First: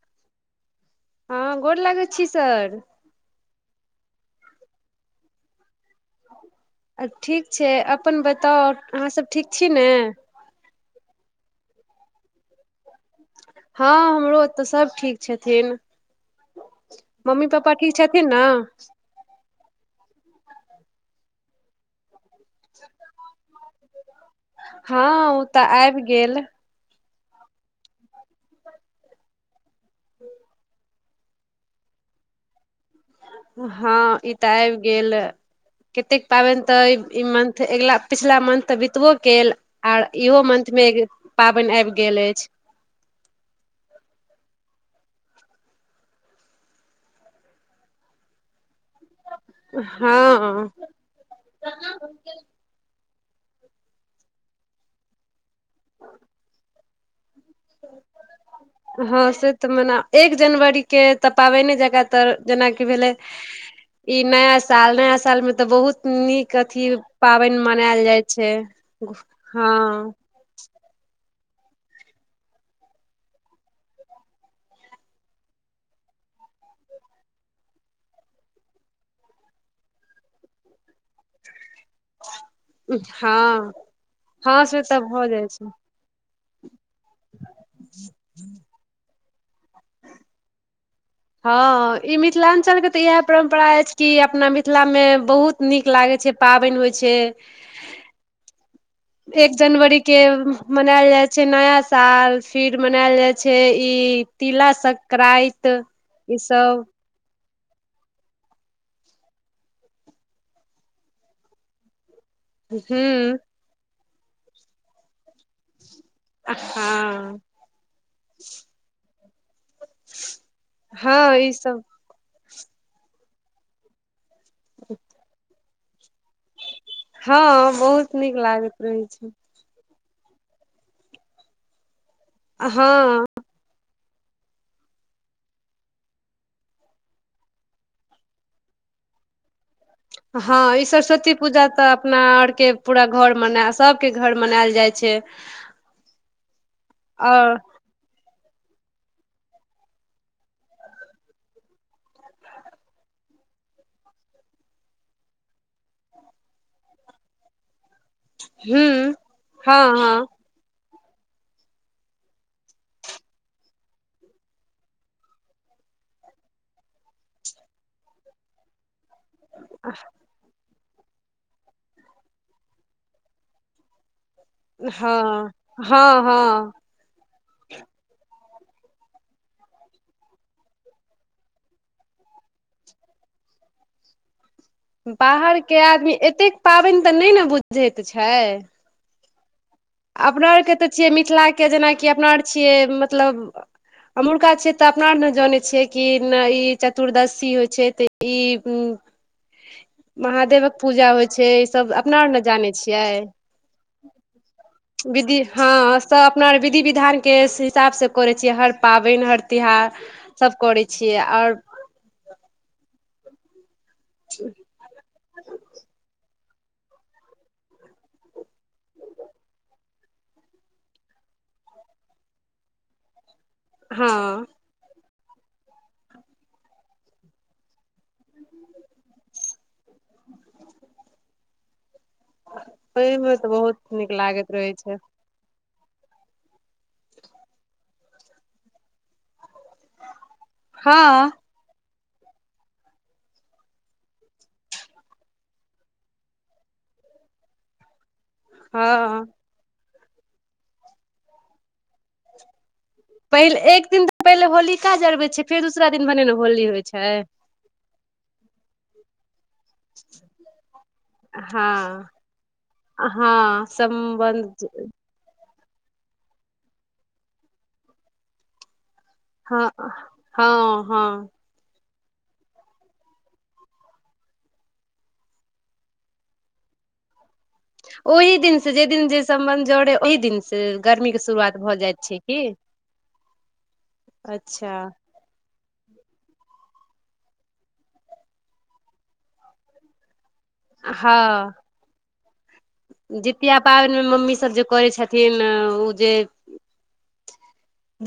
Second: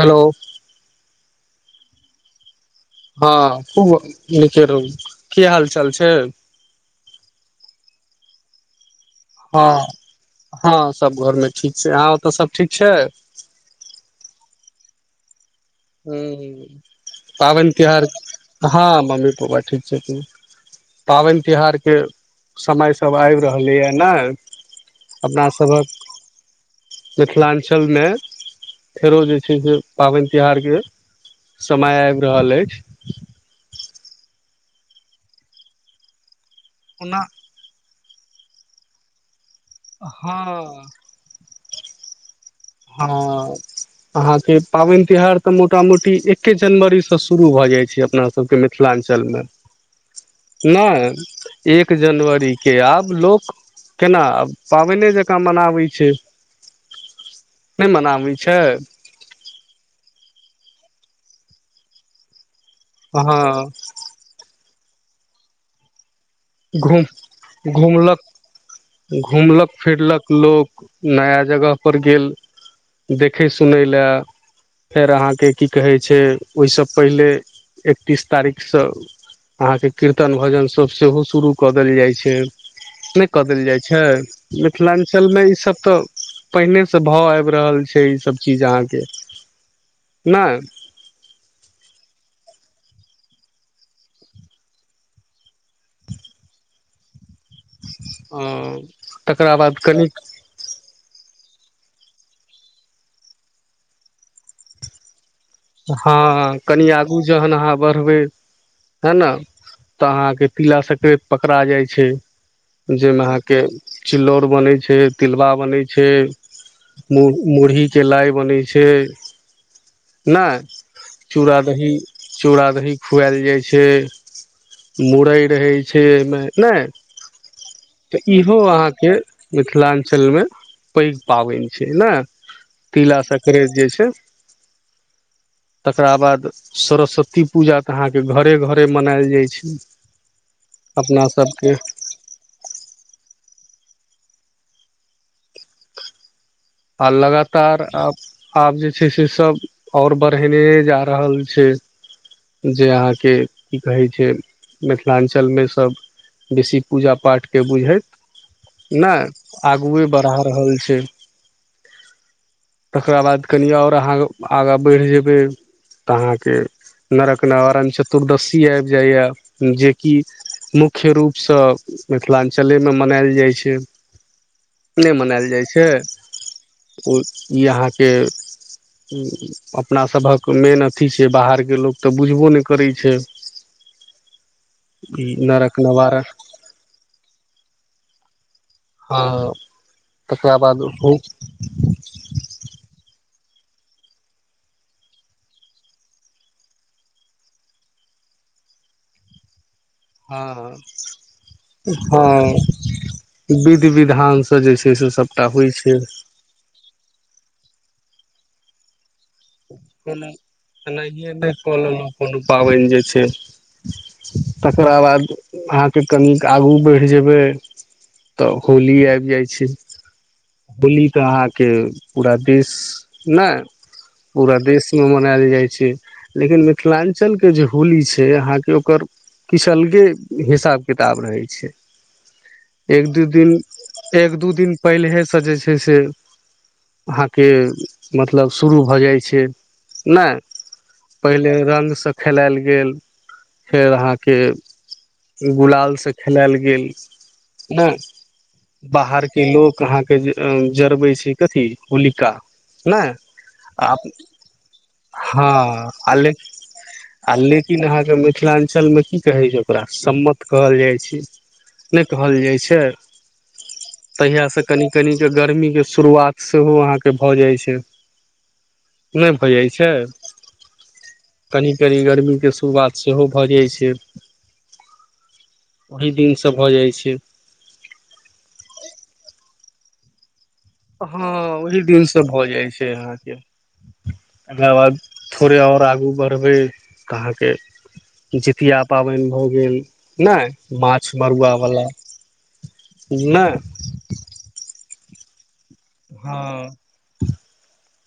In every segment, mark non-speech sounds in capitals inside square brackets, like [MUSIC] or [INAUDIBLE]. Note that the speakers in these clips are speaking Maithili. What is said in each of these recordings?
हेलो। हँ गोर लगै छी सर। हँ खूब निके रहु, की हाल चाल छै। हां ठीक छै, अपन बताउ, अहाँ सब ठीक हँ छी ने? हँ सब घर मे ठीक छै, अहां ओत सब ठीक छै। हँ हमरो ओत सभ ठीक छथिन। ह मम्मी पापा पाबनि ठीक तिहार, छथिन ने हँ मम्मी पप्पा ठीक छथिन। पाबनि तिहारके समय सभ आबि रहलैए ने, हँ ओ अपना तऽ सभक आबि गेल मिथिलाञ्चलमे फेरो जे छै से पाबनि त्यौहारके समय आबि रहल अछि। ह इ त आबि गेल, कतेक पाबनि त ओना इ मंथ त अगिला पिछला मंथ त बीतबो कयल आ इहो मंथ हँ मे पाबैन आबि गेल अछि। हां। अहाँ के पाबैन तिहार त मोटा मोटी एके जनवरीसै शुरू भ जाइ छै अपना सभके मे। मिथिलांचल मे, हँ नै। एक जनवरी के आब लोक, केना आ पाबैन जेकां। जेका मनाबै छै। नै मनाबै छै? हँ से त मना, एक जनवरी के त पाबनि जकाँ त जेनाकि भेले हँ इ नया साल, नया साल मे त बहुत नीक कथि घुम पाबैन मनायल जाइ घुमलक छै, घुमलक हँ। फिरलक लोक नया जगहपर गेल, त देखय सुनय लेए। फेर अहाँके की कहै छै, ओहिसँ पहिले, एकतीस तारीखसँ। अहाॅं के, कीर्तन भजन सब सेहो शुरू कऽ देल जाय छै। से कऽ देल हँ जाइ छै, हँ से तऽ भऽ मिथिलाञ्चल मे जाइ छै इसभ तऽ। पहिने से भाव आबि रहल छै ई सब चीज अहाँके, नाइ। हँ, ई मिथिलाञ्चलके तऽ इएह परम्परा अछि कि, अपना मिथिलामे बहुत नीक लागै छै, पाबनि होइ छै। हुं। एक जनवरी के मनायल जाइ छै नया साल, फिर मनायल जाइ छै ई, तिला संङक्रानति। हँ, कनि आगू जहन अहाँ बढ़बै। हे न, तऽ अहाँके तिला संक्रा्त पकड़ा जाय छै। जहिमे हूँ अहाँके चिलौर बनैत छै, तिलबा बनैत छै। मु हँ मुरही के लाइ बनै छै। नहि हँ चूड़ ई सब -दही, चूड़ा -दही खुआएल जाइ छै। मुड़ै रहै छै ओहिमे, नहि? हँ, बहुत तऽ नीक इहो लागैत रहै अहाँके छै। मिथिलाञ्चलमे पैघ पाबनि छै, ने हँ तिला सक्त करेज जे छै [INAUDIBLE] तकरा बाद सरस्वती पूजा तऽ अहाँके घरे- घरे मनायल जाइत छै। हँ, ई अपना सरस्वती पूजा सबके तऽ अपना आरके पूरा घर मनाल सभके घर मनायल जाइ छै। आ आओर लगातार आब। आब जे छै से, सब आओर बढ़ेने जा रहल छै। जे अहाँके की कहैत छै, मिथिलाञ्चलमे सभ। बेसी पूजा पाठके बुझैत हूँ ने, हँ आगुए हँ बढ़ा रहल छै। तकरा बाद कनि आओर अहाँ आगाँ बढ़ि जेबै। तऽ अहाँके, नरक नवारण चतुर्दशी आबि जाइए, जेकि मुख्य मुख्य रूपसँ, मिथिलाञ्चलेमे मनायल जाइ छै। नहि मनायल हँ जाइत छै? हँ हँ। ई अहाँके अपनासभक मेन अथी छै, बाहरके लोक तऽ बुझबो नहि करैत छै। [INAUDIBLE] बाहरके नरक आदमी नवारा एतेक पाबनि तऽ नहि ने बुझैत छै। हँ। अपना तकरा आरके बाद तऽ छियै मिथिलाके, जेनाकि अपना आर छियै मतलब। एमुहरका छियै तऽ अपना आर ने जानै छियै कि ने ई चतुर्दशी होइ छै त। इ हूँ। हँ छै ई सब अपना आर ने हँ। जानै छियै [UNINTELLIGIBLE] विधि -विधान से जे छै। से विधि सभटा होइ छै हँ तऽ अपना आर विधि- विधानके हिसाबसँ करैत छियै, हर पाबनि, हर तिहार, कोनो सभ करैत छियै, एनाहिए नहि आओर। कऽ लेलहुँ कोनो पाबनि जे छै, तकरा बाद अहाँके कनि आगू बढ़ जेबै तऽ होली आबि जाय छै। दिल्ली तऽ अहाँके पूरा देश नै, हँ पूरा देश। [INAUDIBLE] मनायल जाइ छै, लेकिन मिथिलांचलकऽ जे होली छै अहाँके ओकर। [UNINTELLIGIBLE] किछु अलगे हिसाब किताब रहै छै। एक दू ओहिमे तऽ दिन, बहुत नीक एक लागैत दू रहै दिन छै पहिले स। [UNINTELLIGIBLE] जे छै से अहाँके मतलब शुरू भऽ जाइ छै। [UNINTELLIGIBLE] नहि, हँ पहिले रंगसँ खेलायल गेल, फेर अहाँके। [UNINTELLIGIBLE] गुलाल से खेलल गेल ने हँ बाहर के लोक अहाँ। [UNINTELLIGIBLE] के जरबे छै कथी होलिका। [UNINTELLIGIBLE] नहि पहिले आ एक दिन अप तऽ पहिले होलिका जरबै छै हँ फेर दूसरा दिन आ भने लेक ने होली होइ छै आ लेकिन। [INAUDIBLE] लेकिन अहाँके मिथिलांचल मे की कहै छै। [UNINTELLIGIBLE] ओकरा सम्मत कहल जाइ छै, हँ नहि कहल जाइ छै? [UNINTELLIGIBLE] हँ तहिया से सम्बन्ध कनि कनि के गर्मी के शुरुआत सेहो अहाँके भऽ जाइत छै। [UNINTELLIGIBLE] नहि भऽ हँ जाइ छै। हँ हँ [UNINTELLIGIBLE] कनि -कनि गर्मीके शुरुआत सेहो भऽ जाइत छै। [UNINTELLIGIBLE] ओहि दिनसँ भऽ जाइत छै। ओहि दिन से जे दिन जे सम्मत जरै, ओहि दिन से। गर्मी के हँ शुरुआत भऽ ओहि जाइत दिन छै से की भऽ जाइ छै अहाँके, एकरा अच्छा बाद। थोड़े आओर आगू बढ़बै तऽ अहाँके। [UNINTELLIGIBLE] जितिया पाबनि भऽ गेल ने। [UNINTELLIGIBLE] माछ हँ मरुआवला नै। जितिया [UNINTELLIGIBLE] पाबनिमे मम्मी सब जे करे छथिन ओ। जे हँ। [UNINTELLIGIBLE]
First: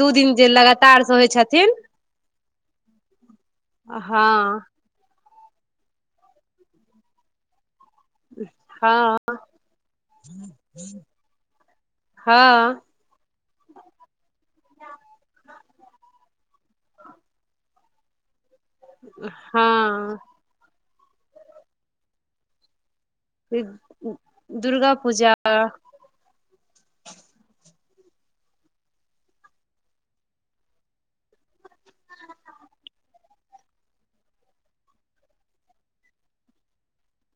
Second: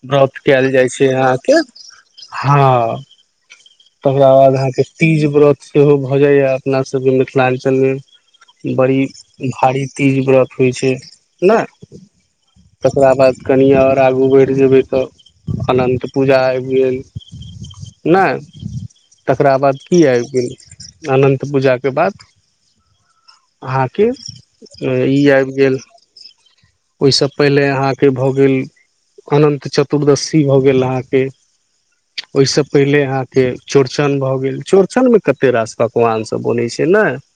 दू दिन व्रत जे कयल जाइ लगातार छै से होइ अहाँके छथिन हँ। [UNINTELLIGIBLE] तकरा बाद हँ अहाँके तीज व्रत सेहो भऽ जाइए अपनासभके मिथिलांचलमे। [UNINTELLIGIBLE] बड़ी हँ भारी तीज व्रत होइ छै ने। हँ [UNINTELLIGIBLE] ओकरा बाद कनि आओर आगू बढ़ि जेबै तऽ, अनन्त पूजा आबि गेल। [UNINTELLIGIBLE] नहि। [UNINTELLIGIBLE] तकरा बाद की हँ आबि गेल अनन्त पूजाके बाद। [UNINTELLIGIBLE] अहाँके दुर्गा ई पूजा आबि गेल। [UNINTELLIGIBLE] ओहिसँ पहिले अहाँके भऽ गेल। अनंत चतुर्दशी भऽ गेल अहाँके। [UNINTELLIGIBLE] ओहिसँ पहिले अहाँके चौड़चन भए गेल चौड़चन मे कते रास पकवान सब बनैत छै ने। [UNINTELLIGIBLE] [INAUDIBLE]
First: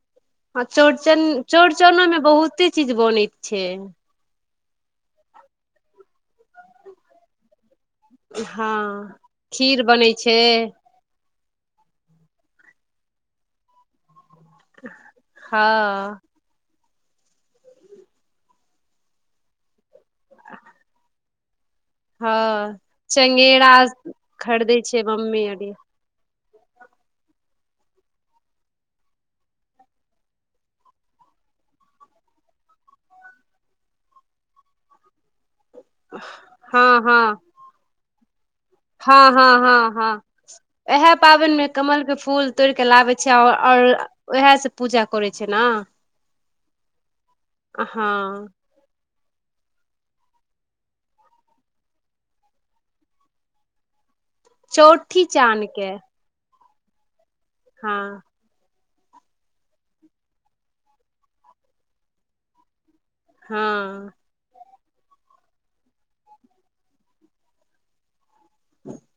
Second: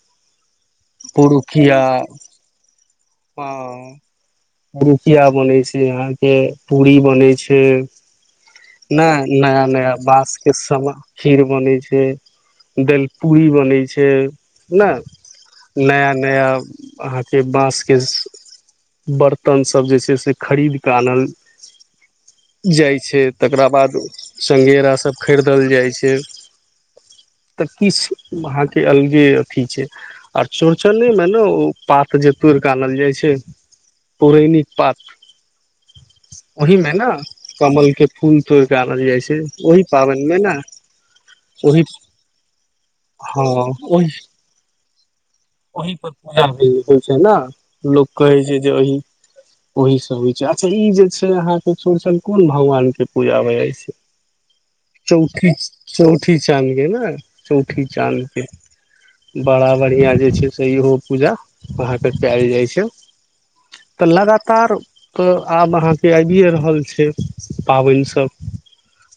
ह चौड़चन पुरुकिया चौड़चनो में बहुते चीज बनैत छै। पुरूकिया बनै छै अहाँके, पूरी बनै छै। [UNINTELLIGIBLE] हँ नहि नया खीर -नया बनै छै बाँसके समान। [UNINTELLIGIBLE] खीर बनै छै, दालि पूरी बनै छै। [UNINTELLIGIBLE] ने हँ नया- नया अहाँके बाँसके। [UNINTELLIGIBLE] बर्तनसभ जे छै से, खरीद कऽ आनल। [UNINTELLIGIBLE] हँ जाइ छै तकरा चंगेरा बाद खरीदै छै चंगेरासभ मम्मी खरीदल अरी जाइ छै। [UNINTELLIGIBLE] तऽ किछु अहाँके अलगे अथी छै। [UNINTELLIGIBLE] आर चौड़चने में ने ओ पात जे तोड़ि के आनल जाइ छै। पुरेणिक पात ओहि हँ मे ने, हँ कमल के फूल तोड़ के आबल जाइ हँ छै, हँ हँ ओहि हँ पाबनिमे ने, ओहि तोड़िक लाबै छै, हँ आओर ओहि ओएह से पूजा करै छै ने। ओहि पर होइ छै ना लोक होइ हँ छै जे अही ओही से होइ छै, अच्छा ई जे छै अहाँके चौरचन कोन भगवान के पूजा होइ ऐछ? चौठी चाँद के चौठी-चौ ठी चान्द के न चौठी हँ चान्द के बड़ा बढ़िया जे छै से इहो पूजा अहाँ के केल जाइ छै हँ तऽ लगातार तऽ आब अहाँके ऐबिए रहल छै पाबैन-सब।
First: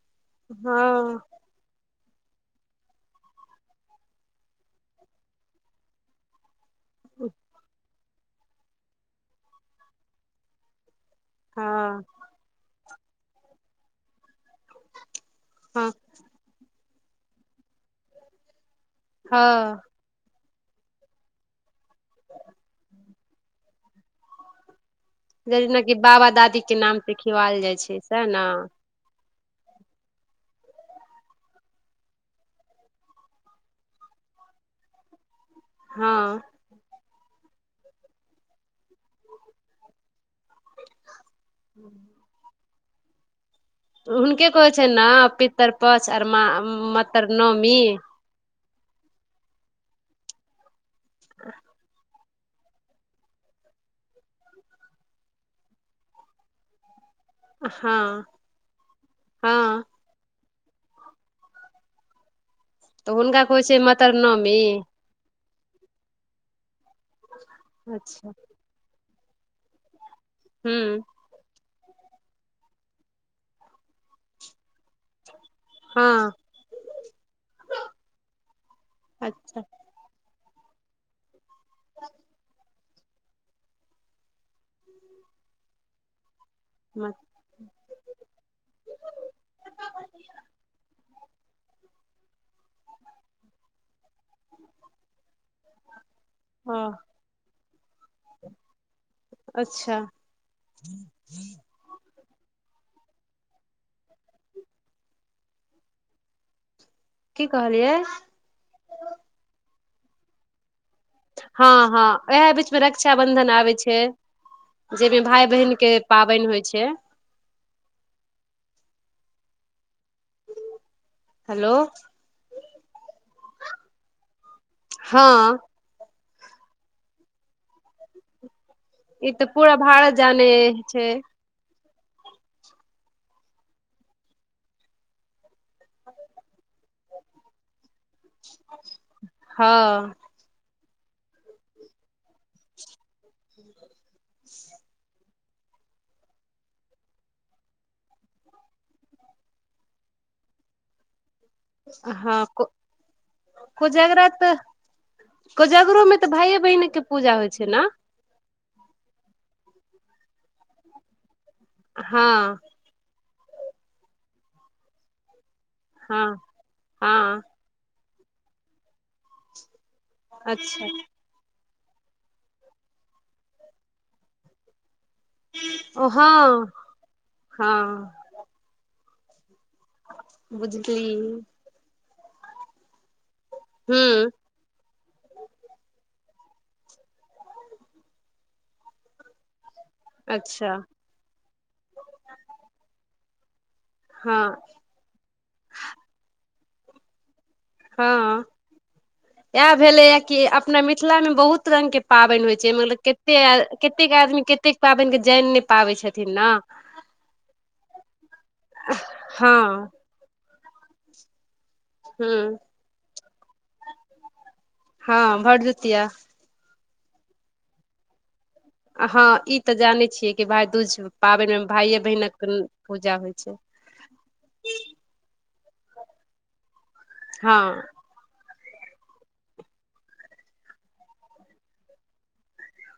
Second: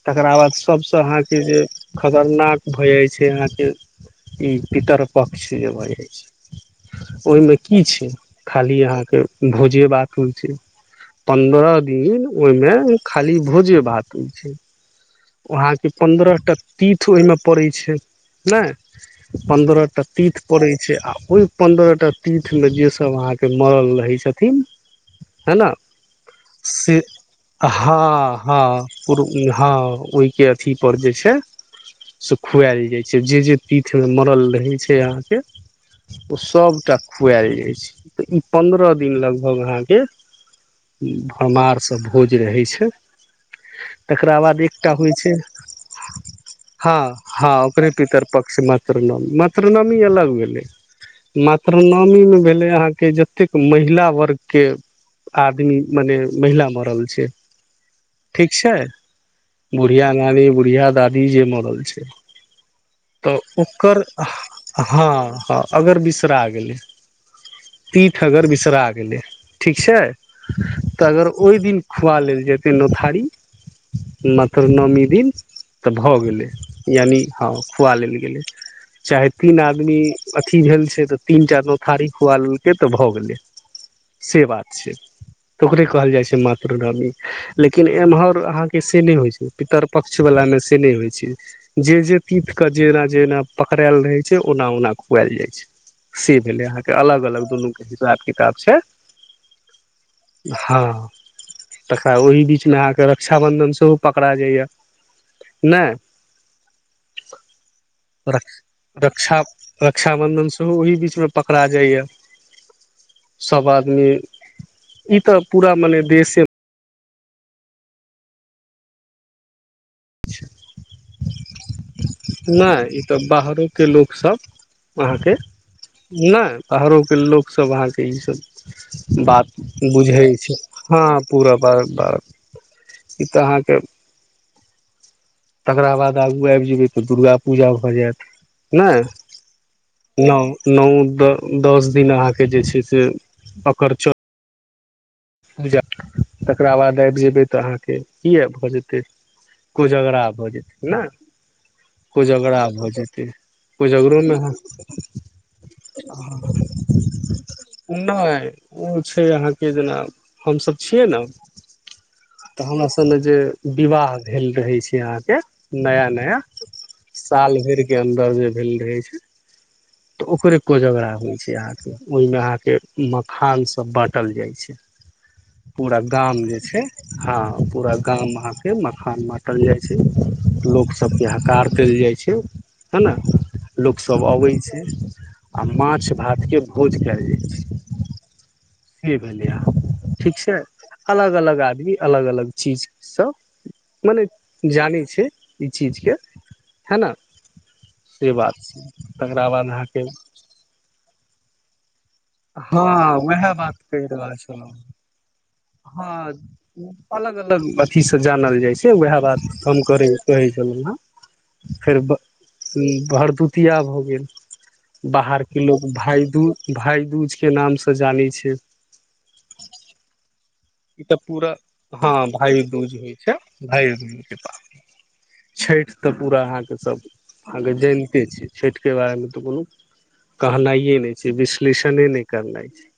तेकरा वाद सबसे हँ अहाँके-जे खतरनाक भऽ जै छै अहाँके ई पितर-पक्ष जे भऽ जै छै। ओइमें की छै? खाली अहाँके भोजे-बात होइ छै। पन्द्रह हँ दिन ओइमें खाली भोजे-भात ओइ छै। ओ अहाँके हँ पन्द्रह-टा तीथ ओइ में पड़ै छै। नै, हँ पन्द्रह-टा तीथ पड़ै छै आ ओइ पन्द्रह- टा तीथ में जे स सब अहाँके मरल रहै छथिन है न जेनाकि बाबा दादी के से नाम पे खिवाल जाइ छै सएह ने हँ-हँ पूर्व इ हँ, ओइके अथी पर जे छै से खुएल जै छै जे-जे पीठ में मरल रहै छै अहाँके, ओ हँ सबटा खुएल जै छै, तऽ ई पन्द्रह दिन लगभग अहाँके भमार स भोज रहै छै। तकरा हुनके बाद कहै एकटा छैन ना होइ छै पित्तर पछ आर मा- मत्तर नमी? तर-पक्ष, मात्रनमी मात्र-नमी अलग भेलै। मात्र-नामी मे भेलै अहाँ के ज तेक महिला वर्ग के आदमी मने महिला मरल छै। हँ। ठीक छै हँ बुढ़िया नानी, बुढ़िया दादी जे मरल छै। तऽ हुनका कहै छै ओक्कर मतरनवमी हँ-ह। अगर बिसरा गेलै, तीथ अच्छा अगर बिसरा गेलै ठीक छै? हूँ तऽ अगर ओइ दिन खुआ लेल जेतै नोथारी मात्र नौमी दिन तऽ भऽ हँ गेलै यानि हँ खुआ लेल गेलै, चाहे तीन अच्छा आदमी अथी भेल छै तऽ तीन-टा नोथारी खुआ लेलकै तऽ भऽ गेलै। से बात छै, तऽ ओकरे कहल जाइ छै मात्र-नामी लेकिन एमहर अहांक के से नै होइ छै, पितर-पक्ष वला में से नै होइ छै। जे-जे तीथ के जेना-जेना पकरेल रहै छै, ओना- ओना खुएल जै छै। से भेलै अहाँके, हँ अलग-अलग दुनू के हिसाब किताब छै। च्छा। हँ तकरा ओहि बीच मे अहाँ के रक्ष क्षा बंधन सेहो पकड़ा जाइये नै? की कहलियै? रक्षा-रक्षाबंदन सेहो ओही बीच में हँ-हँ ओहे बीच में रक्षा-बंधन सब आबै छै। आदमी ई जैबें तऽ पूरा भाय-बहिनक के मने देशे पाबैन होइ छै। हलो नैं, इ तऽ बाहरोके लोकसब अहाँके हँ नैं, बाहरोके लोक सब अहाँके इ सब ई तऽ बात पूरा भारत बुझहै जाने छै, हँ पूरा बार-बार इ तऽ अहाँके तकरा बाद आगू आबि जेबै तऽ दुर्गा पूजा भऽ जायत, ने। हँ नव, नव दस दिन अहाँके जे छै से, अकर चो [UNINTELLIGIBLE] तकरा बाद आबि जेबै तऽ अहाँके किया भऽ जेतै? कोजगरा भ जेते ने। हँ कोजगरा को भ जेतै, कोजगरो कोजगरा मे है। तऽ कोजगरो मे तऽ भाइये बहिन के पूजा होइ छै ने [UNINTELLIGIBLE] नय ओ छै अहाँके जेना, हम सभ छियै ने। हँ। तऽ हमरा सब मे जे विवाह भेल रहै छै अहाँके। नया हँ -नया हँ साल भरि के अन्दर जे भेल रहे छै। तऽ ओकरे अच्छा कोजगरा होइ छै अहाँके, ओहिमे अहाँके मखान सब बाँटल जाइ छै। पूरा ओ गाम जे हँ छै, हँ पूरा गाम अहाँके मखान बा बाटल जाइ छै, लोक बुझली सबके हकार देल जाइ छै है। लोक सभ हूँ अबै छै, आ माछ -भात के भोज कयल जाइ छै। से भेलै अहाँ के, ठीक छै अच्छा अलग -अलग आदमी, अलग- अलग चीज सब मने हँ जाने छै ई चीज के, हैना! से बात छै। तकरा बाद इह भेले अहाँके य कि, अपना मिथिला में बहुत रंग के पाबैन होइ छै, हँ मतलब कते उएह बात कहि कतेक रहल आदमी छलहुँ कतेक पाबैन के जान ने। हँ, अलग -अलग अथी सँ जानल जाइ छै, उएह बात हम हँ करे कहै छलहु हँ, फेर भ हूँ भरदुतिया भ गेल। बाहर हँ के लोग, भरदुतिया भाइदूज भाईदूज के नाम से जाने छै। हँ ई तऽ जाने छियै कि भाइ ई तऽ पूरा हँ भाय दूज होइ छै, भाय दूज। पाबैन छठि तऽ पूरा अहाँके सब अहा हँ जैन। [UNINTELLIGIBLE] क छै छठिके बारे मे तऽ कोनो कहनाइए नय छै, विश्लेषणे नय करनाइह छै।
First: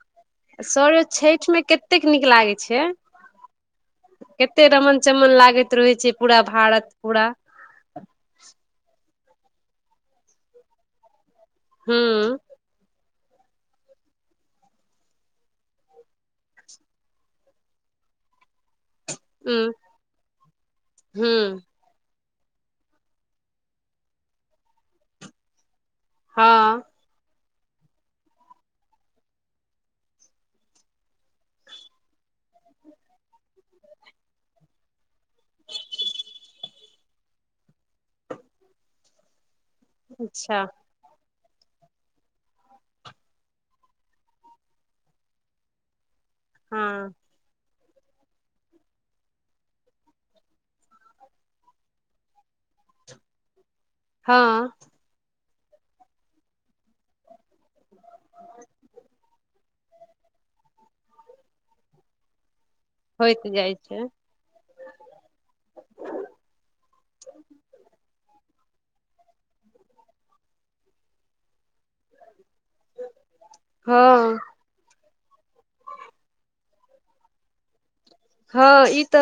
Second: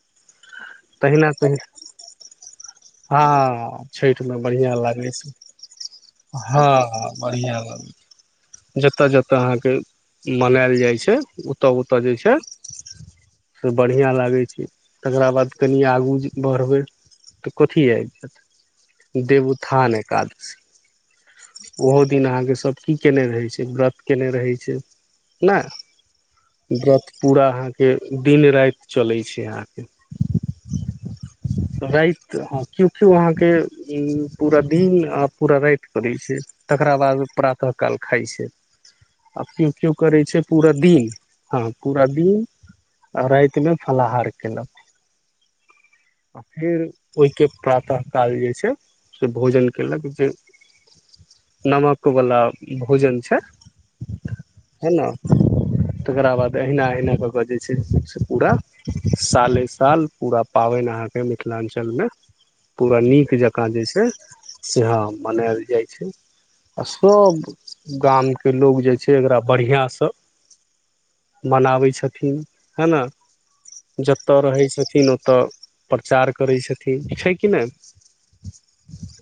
सर यो तहिना छठि तहि मे कतेक नीक लागै छै। हँ छठि मे कते बढ़िआँ रमन लागै छै, चमन लागैत रहै छै पूरा हँ भारत पूरा बढ़िआँ लागै छै। जतय -जतय अहाँके मनायल जाइ छै, ओतय -ओतय जे छै। हूँ से बढ़िआँ लागै छै, तकरा बाद कनिये आगू बढ़बै। तऽ कथी ऐब जैत, उ देवोथान हूँ एकादशी। ओहो दिन अहाँके सभ की केने रहै छै, व्रत केने रहै छै, ने। हँ व्रत पुरा अहा के जे दिन- राईत चले छै आहा के [UNINTELLIGIBLE] राइत तऽ हँ केयओ -केओ अहाँके, पूरा दिन आ पूरा राति करै छै। तकरा बाद प्रातः काल खाइ छै, आ केओ -केओ करै छै अच्छा पूरा दिन। हँ पूरा दिन, आ राति मे फलाहार केलक। आ फेर हँ ओहिके प्रातः काल जे छै, से भोजन केलक। जे नमक वला भोजन छै। हँ। है ने, तकरा बाद अहिना -अहिना कऽ कऽ जे छै। पूरा साले -साल पूरा पाबैन अहाँके मिथिलाञ्चल मे। पूरा नीक होइत जकाँ जाइ जे छै, से हँ मनायल जाइ छै। आ सभ गाम के लोक जे छै, एकरा बढ़िआँ सँ मनाबै छथिन। है न। हँ जत रहै छथिन ओत प्रचार करै छथिन छै कि नै। हँ ई त